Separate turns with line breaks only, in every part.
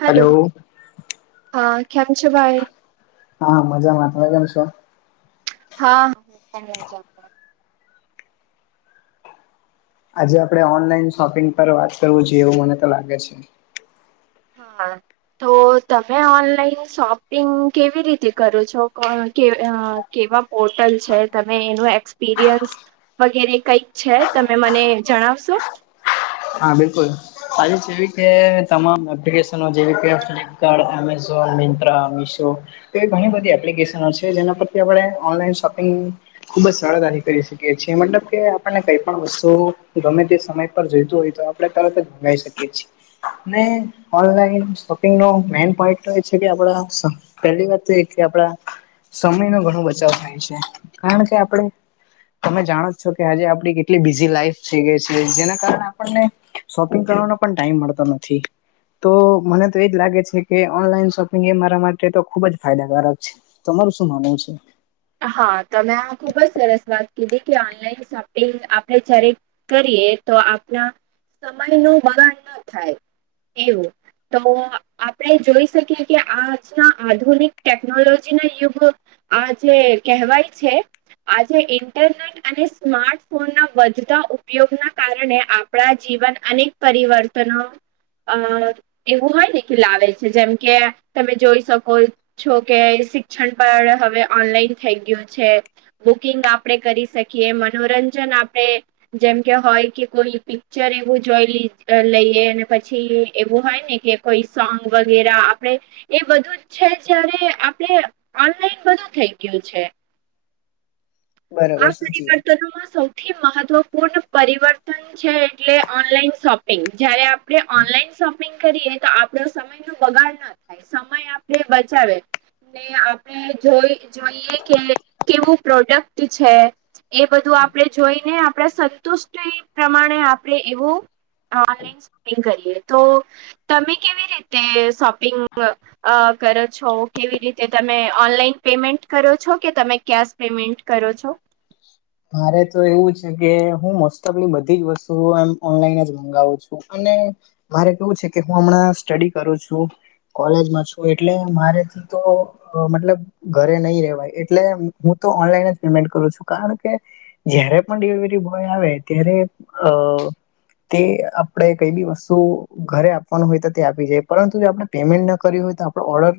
Hello હા કેમ છો ભાઈ
હા મજામાં તમે કેમ છો
હા હા
આજે આપણે ઓનલાઈન શોપિંગ પર વાત કરવું જોઈએ એવું મને તો લાગે છે
હા હા તો તમે ઓનલાઈન શોપિંગ કેવી રીતે કરો છો કે કેવા પોર્ટલ છે તમે એનું એક્સપિરિયન્સ વગેરે કઈક છે તમે મને જણાવશો
હા બિલકુલ સા જેવી કે તમામ એપ્લિકેશનો જેવી કે ફ્લિપકાર્ટ એમેઝોન મિંત્રા મિશો તો એ ઘણી બધી એપ્લિકેશનો છે, જેના પરથી આપણે ઓનલાઈન શોપિંગ ખુબ જ સરળતાથી કરી શકીએ છીએ મતલબ કે આપણને કઈ પણ વસ્સો ગમે તે સમય પર જોઈતો હોય. તો આપડણે તરત જ ભંગી શકીએ છીએ. ઓનલાઈન શોપિંગ ન મેન પોઈન્ટ તો એ છે કે આપડા પહેલી વાત તો એ કે આપણા સમય નો ઘણો બચાવ થાય છે, કારણ કે આપણે તમે જાણો છો કે આજે આપડી કેટલી બીઝી લાઈફ થઈ ગઈ છે, જેના કારણે આપને શોપિંગ કરવાનો પણ ટાઈમ મળતો નથી. તો મને તો એજ લાગે છે, કે ઓનલાઈન શોપિંગ એ મારા માટે તો ખુબ જ ફાયદાકારક છે. તમારુ શું માનવુ છે.
હા તમેં આ ખુબ જ સરસ વાત કીધી કે ઓનલાઈન શોપિંગ આપણે જ્યારે કરીએ તો આપણા સમય નું વગાણ ના થાય એવુ તો આપણે જોઈ શકીએ કે આજના આધુનિક ટેકનોલોજી ના યુગ આજે કહેવાય છે, આજે ઇન્ટરને અને સ્માર્ટફોન ના વધતા ઉપયોગ ના કારણે આપણા જીવન અને પરિવર્તનો અ એવું હોય ને કે લાવે છે, જેમ કે તમે જોઈ શકો જોકે શિક્ષણ પણ હવે ઓનલાઈન થઈ ગયુ છે. બુકિંગ આપણેે કરી શકીએ મનોરંજન આપણે જેમ કે હોય કે કોઈ પિક્ચર એવું જોઈ લઈએ અને પછી એવું હોય, ને કે કોઈ સોંગ વગેરે આપડે એ બધુ છે, જયારે આપણે ઓનલાઈન બધુ થઈ ગયું છે,
બરાબર
આ
સાચી વાત છે
પરિવર્તનોમાં સૌ સૌથી મહત્વપૂર્ણ પરિવર્તન છે એટલે ઓનલાઈન શોપિંગ જ્યારે આપણે ઓનલાઈન શોપિંગ કરીએ, તો આપડો સમય નો બગાડ ના થાય સમય આપણેે બચાવે આપણે જોઈ જોઈએ કે કેવું પ્રોડક્ટ છે. એ બધું આપણે જોઈને, આપણે સંતુષ્ટિ પ્રમાણે આપડણે એવુ ઓનલાઈન શોપિંગ કરીએ તો તમે કેવી રીતે શોપિંગ અ કરો છો કેવી રીતે તમે ઓનલાઈન પેમેન્ટ કરો છો કે તમે કેશ પેમેન્ટ કરો છો.
મારે તો એવું છે, કે હું મોસ્ટ ઓફલી બધી જ વસ્તુઓ એમ ઓનલાઈન જ મંગાવું છુ, અને મારે કેવુ છે, કે હુ હમણાં સ્ટડી કરું છુ. કોલેજમા છુ એટલે મારેથી તો મતલબ ઘરે નહી રેવાય એટલે હું તો ઓનલાઈન જ પેમેન્ટ કરું છુ કારણ કે જયારે પણ ડિલિવરી બોય આવે ત્યારે અ તે આપણે કઈ બી વસ્તુ ઘરે આપવાનું હોય તો તે આપી જાય પરંતુ જો આપણે પેમેન્ટ ન કરયુ હોય તો આપણો ઓર્ડર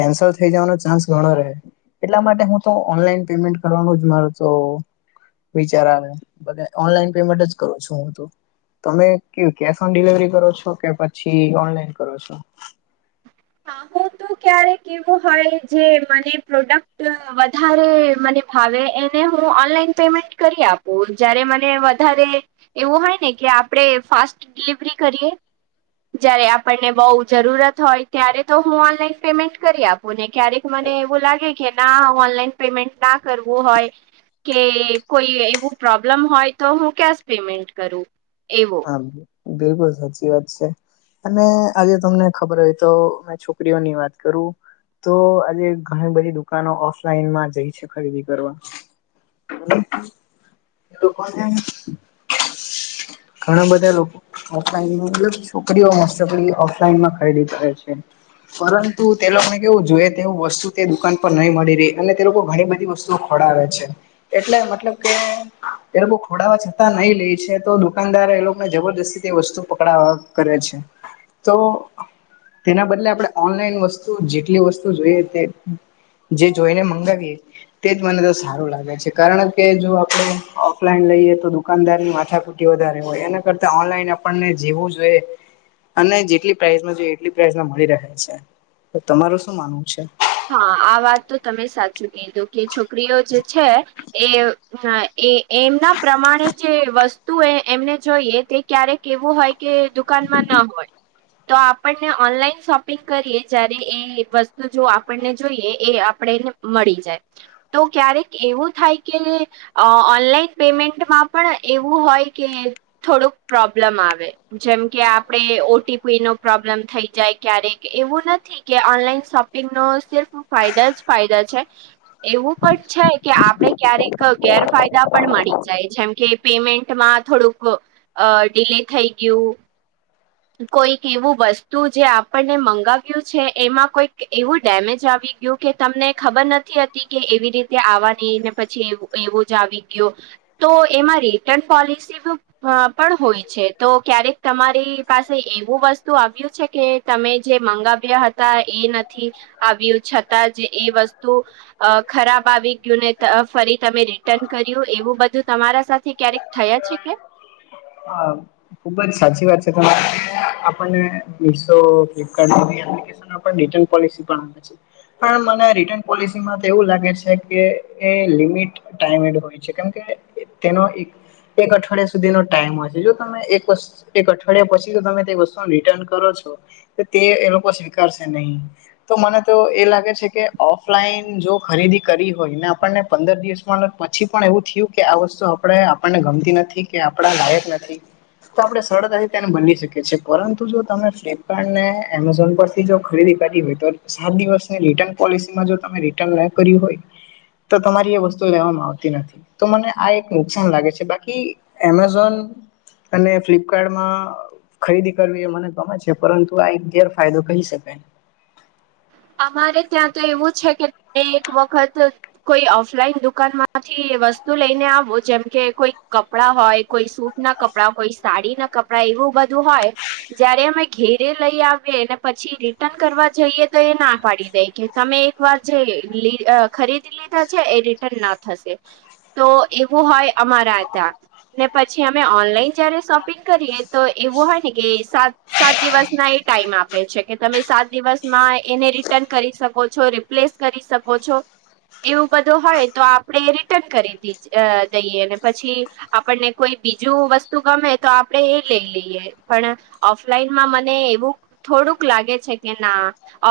કેન્સલ થઈ જવાનો ચાન્સ ઘણો રહે એટલા માટે હું તો ઓનલાઈન પેમેન્ટ કરવાનું જ માર તો વિચાર આવે ઓનલાઈન પેમેન્ટ જ કરુ છુ હુ, તુ તમે કેશ ઓન ડિલવરી કરો છો કે પછી ઓનલાઈન કરો છો.
હા હું તો ક્યારેક એવું હોય, જે મને પ્રોડક્ટ વધારે મને હવે એને હું ઓનલાઈન પેમેન્ટ કરી આપું જ્યારે મને વધારે એવું હોય ને કે આપડણે ફાસ્ટ ડિલિવરી કરીએ જયારે આપણને બહુ જરૂરત હોય. ત્યારે તો હું ઓનલાઈન પેમેન્ટ કરી આપું ને ક્યારેક મને એવું લાગે કે ના ઓનલાઈન પેમેન્ટ ના કરવુ હોય. કે કોઈ એવું પ્રોબ્લમ હોય, તો હું કેશ પેમેન્ટ કરું એવુ
હા બિલકુલ સાચી વાત છે. અને આજે તમને ખબર હોય, તો મે છોકરીઓની વાત કરુ તો આજે ઘણી બધી દુકાનો ઓફલાઈન માં જઈ છે, ખરીદી કરવા [unintelligible] ઘણા બધા લોકો ઓફલા મલબ છો, કરીઓસ્ટલી ઓફલાઈનમાં ખરીદી કરે છે. પરંતુ તે લોકોને કેવું જોઈએ તેવું વસ્તુ તે દુકાન પર નહી મળી રહી અને તે લોકો ઘણી બધી વસ્તુઓ ખોડાવે છે એટલે મતલબ કે એ લોકો ખોડાવા જતાં નહી લે છે તો દુકાનદાર એ લોકોને જબરજસ્તી વસ્તુ પકડવા કરે છે તો તેના બદલે આપણે ઓનલાઈન વસ્તુ જેટલી વસ્તુ જોઈએ તે જે જોઈને મંગાવીએ તે જ મને તો સારું લાગે છે કારણ કે જો આપડે ઓફલાઈન લઈએ તો દુકાનદારની માથા વધારે હોય એના કરતા ઓનલાઈન આપને જીવું જોઈએ અને જેટલી પ્રાઇસમાં જોઈએ એટલી પ્રાઇઝમાં મળી રહે છે તો તમારું શું માનવું છે?
હા આ વાત તો તમે સાચું કીધું કે છોકરીઓ જે છે એ હ એ એમના પ્રમાણે જે વસ્તુ એ એમને જોઈએ તે ક્યારેક કેવું હોય કે દુકાનમાં ના હોય તો આપણને ઓનલાઈન શોપિંગ કરીએ જયારે એ વસ્તુ જો આપણને જોઈએ એ આપણેને મળી જાય તો ક્યારેક એવું થાય કે અ ઓનલાઈન પેમેન્ટમાં પણ એવું હોય કે થોડુંક પ્રોબ્લમ આવે જેમ કે આપડે ઓટીપી નો પ્રોબ્લમ થઈ જાય ક્યારેક એવું નથી કે ઓનલાઈન શોપિંગ ન સિર્ફ ફાયદા જ ફાયદા છે એવું પણ છે કે આપડે ક્યારેક ગેરફાયદા પણ મળી જાય જેમ કે પેમેન્ટમાં થોડુંક અ ડીલે થઈ ગયું કોઈક એવું વસ્તુ જે આપણને મંગાવ્યું છે એમાં કોઈક એવું ડેમેજ આવી ગયું કે તમને ખબર નથી હતી કે એવી રીતે આવાની ને પછી એવું એવું જ આવી ગયું તો એમાં રિટર્ન પોલિસી અ પણ હોય છે તો ક્યારેક તમારી પાસે એવું વસ્તુ આવ્યું છે કે તમે જે મંગાવ્યા હતા એ નથી આવ્યું છતાં જે એ વસ્તુ અ ખરાબ આવી ગયું ને ફરી તમે રિટર્ન કર્યું એવું બધું તમારા સાથે ક્યારેક થયા છે કેમ
હા ખુબ જ સાચી વાત છે તમારે આપણને મીશો ફ્લિપકાર્ટ રિટર્ન પોલિસી પણ આવે છે પણ મને રિટર્ન પોલિસીમાં તો એવું લાગે છે કે એ લિમિટ ટડ હોય છે કેમ કે તેનો એક અઠવાડિયા સુધીનો ટાઈમ હોય છે તમે એક એક અઠવાડિયા પછી તો તમે તે વસ્તુ રિટર્ન કરો છો તો તે એનો કો સ્વીકારશે નહીિ તો મને તો એ લાગે છે કે ઓફલાઈન જો ખરીદી કરી હોય ને આપણને પંદર દિવસમાં પછી પણ એવું થયું કે આ વસ્તુ આપણે આપણને ગમતી નથી કે આપણા લાયક નથી તો આપણે સરળતાથી તેને બની શકીએ છીએ પરંતુ જો તમે ફ્લિપકાર્ટ ને એમેઝોન પરથી જો ખરીદી કરી હોય સાત દિવસની રિટર્ન પોલિસીમાં જો તમે રિટર્ન ના કર્યું હોય તો તમારી એ વસ્તુ લેવામાં આવતી નથી તો મને આ એક નુકસાન લાગે છે બાકી એમેઝોન અને ફ્લિપકાર્ટમાં ખરીદી કરવી એ મને ગમે છે પરંતુ આ એક ગેરફાયદો કહી શકાય
અમારે ત્યાં તો એવું છે કે એક વખત કોઈ ઓફલાઈન દુકાન માંથી વસ્તુ લઈને આવું જેમ કે કોઈ કપડા હોય કોઈ સૂટ ના કપડા કોઈ સાડી ના કપડા એવું બધું હોય જયારે અમે ઘેરે લઈ આવીએ ને પછી રિટર્ન કરવા જઈએ તો એ ના પાડી દે કે તમે એક વાર જે ખરીદી લીધા છે એ રિટર્ન ના થશે તો એવું હોય અમારા ત્યાં ને પછી અમે ઓનલાઈન જયારે શોપિંગ કરીએ તો એવું હોય ને કે સાત સાત દિવસ ના એ ટાઈમ આપે છે કે તમે સાત દિવસમાં એને રિટર્ન કરી શકો છો રિપ્લેસ કરી શકો છો એવું બધું હોય તો આપણે રિટર્ન કરી દ દઈએ અને પછી આપણને કોઈ બીજું વસ્તુ ગમે તો આપડે એ લઈ લઈએ પણ ઓફલાઈનમાં મને એવું થોડુંક લાગે છે કે ના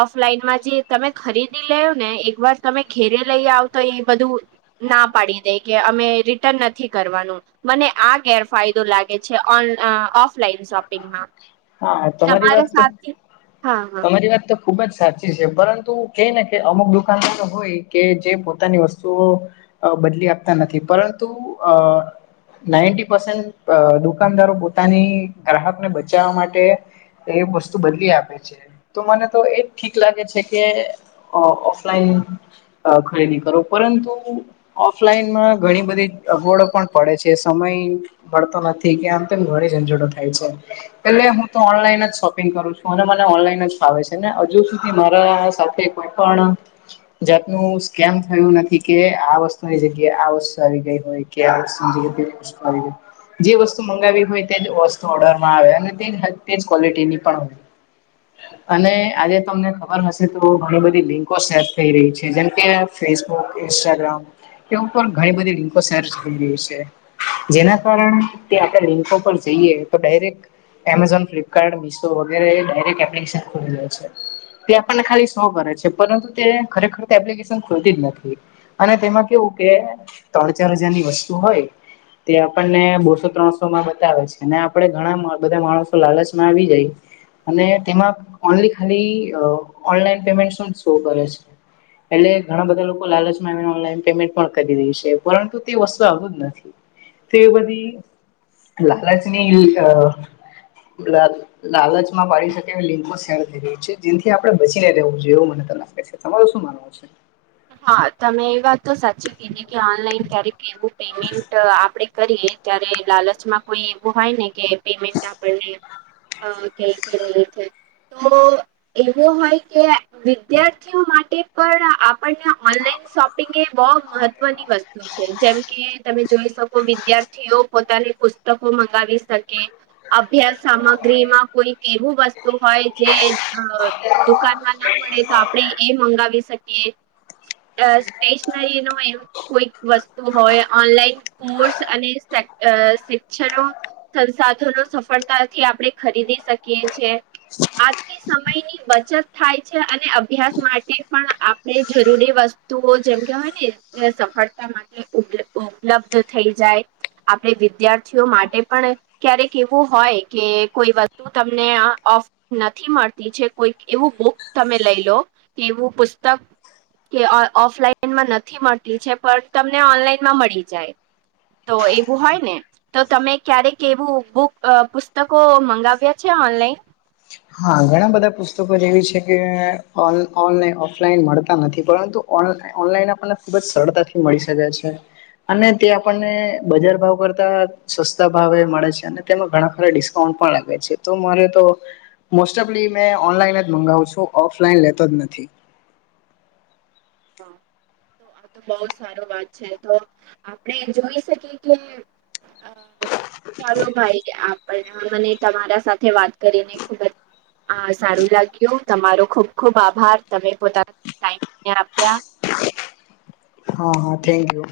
ઓફલાઈનમાં જે તમે ખરીદી લે્યો ને એક વાર તમે ઘેરે લઈ આવતો એ બધું ના પાડી દે કે અમે રિટર્ન નથી કરવાનું. મને આ ગેરફાયદો લાગે છેન ઓફલાઈન શોપિંગમાં
હા તમારી
તમારે
વાત તો
સાથે હા હા
તમારી વાત તો ખુબ જ સાચી છે પરંતુ કઈ ને કે અમુક દુકાનદારો હોય કે જે પોતાની વસ્તુઓ બદલી આપતા નથી પરંતુ અ નાઇન્ટી પસેન્ટ દુકાનદારો પોતાની ગ્રાહકને બચાવવા માટે એ વસ્તુ બદલી આપે છે. તો મને તો એજ ઠીક લાગે છે કે ઓફલાઈન ખરીદી કરો પરંતુ ઓફલાઈનમાં ઘણી બધી અગવડો પણ પડે છે સમય મળતો નથી કે આમ તેમ ઘણી ઝંઝટો થાય છે એટલે હ તો ઓનલાઈન જ શોપિંગ કરું છું અને મને ઓનલાઈન જ ફાવે છે ને હજુ સુધી મારા સાથે કોઈ પણ જાતનું સ્ કેમ થયું નથી કે આ વસ્તુની જગ્યાએ આ વસ્તુ આવી ગઈ હોય કે [inaudible] જે વસ્તુ મંગાવી હોય તેજ વસ્તુ ઓર્ડરમાં આવે અને તે તેજ ક્વોલિટીની પણ
હ [unintelligible]
અને આજે તમને ખબર હશે તો ઘણી બધી લિંકો સેટ થઈ રહી છે જેમકે ફેસબુક ઇન્સ્ટાગ્રામ એ ઉપર ઘણી બધી રિંકો સેચ થઈ રહી છે. જેના કારણે આપણે લિંકો પર જઈએ તો ડાયરેક એમેઝોન ફ્લિપકાર્ટ મિશો વગેરે ડાયરેક્ટ એપ્લિકેશન ખોલી દે છે. તે આપણને ખાલી શો કરે છે પરંતુ તે ખરેખર એપ્લિકેશન ખોલતી જ નથી. અને તેમાં કેવું કે ત્રણ ચાર હજારની વસ્તુ હોય તે આપણને બોસો ત્રણસો માં બતાવે છે અને આપે ઘણા બધા માણસો તો લાલચમાં આવી જાય અને તેમાં ઓનલી ખાલી ઓનલાઈન પેમેન્ટ શું શો કરે છે. એટલે ઘણા બધા લોકો લાલચમાંને ઓનલાઈન પેમેન્ટ પણ કરી રહી છે પરંતુ તે વસ્તુ આવું જ નથી. તો બધી લાલચની અ બક [inaudible] લાલચમાં પાડી શકે એવી લિંકો શે થઈ રહી છે જેથી આપડે બચીને રહેવું જોઈએ એવું મને તો લાગે છે તમાર શું ભ છે [inaudible]
હા તમે એ વાત તો સાચી કીધી કે ઓનલાઈન ક્યારેક એવું પેમેન્ટ આપણેે કરીએ ત્યારે લાલચમાં કોઈ એવું હોય ને કે પેમેન્ટ આપણને હા ક છે [unintelligible] તો એવો હોય કે વિદ્યાર્થીઓ માટે પણ આપણને ઓનલાઈન શોપિંગ એ બહુ મહત્વની વસ્તુ જેમકે તમે જોઈ શકો વિદ્યાર્થીઓ પોતાની પુસ્તકો મંગાવી શકે અભ્યાસ સામગ્રીમાં કોઈક એવું વસ્તુ હોય જે અ દુકાનમાં ના મળે તો આપણેે એ મંગાવી શકીએ અ સ્ટેશનરી નો એવમ કોઈક વસ્તુ હોય ઓનલાઈન કોર્સ અને શિક્ષણો સંસાધનો સફળતાથી આપણે ખરીદી શકીએ છે. આજથી સમયની બચત થાય છે અને અભ્યાસ માટે પણ એ જરૂરી વસ્તુઓ જેમ કેવાય ને એ સફળતા માટે ઉપલબ્ધ થઈ જાય આપણે વિદ્યાર્થીઓ માટે પણ ક્યારેક એવું હોય કે કોઈ વસ્તુ તમને આફ નથી મળતી છે કોઈક એવું બુક તમે લઈ લો કે એવું પુસ્તક કે ઓફલાઈનમાં નથી મળતી છે પણ તમને ઓનલાઈનમાં મળી જાય તો એવું હોય ને તો તમે ક્યારેક એવું બુક પુસ્તકો મંગાવ્યા છે ઓનલાઈન?
હા ઘણા બધા પુસ્તકો જેવી છે કેન ઓફલાઈન મળતા નથી પરંતુ ઓ ઓનલાઈન આપણને ખુબ જ સરળતાથી મળી શકે છે અને તે આપણને બજાર ભાવ કરતા સસ્તા ભાવ એ મળે છે અને તેમાં ઘણા ખરા ડિસ્કાઉન્ટ પણ લાગે છે તો મારે તો મોસ્ટ ઓફલી મેં ઓનલાઈન જ મગાવું છું ઓફલાઈન લેતો જ નથી
[inaudible] આ તો બહ સારો વાત છે તો આપણે જોઈ શકીએ કે ચાલો ભાઈ આપ મને તમારા સાથે વાત કરીને ખુબ જ આ સારું લાગ્યું તમારો ખુબ ખુબ આભાર તમે પોતાનો ટાઈમ આપ્યા
હા હા થેન્ક યુ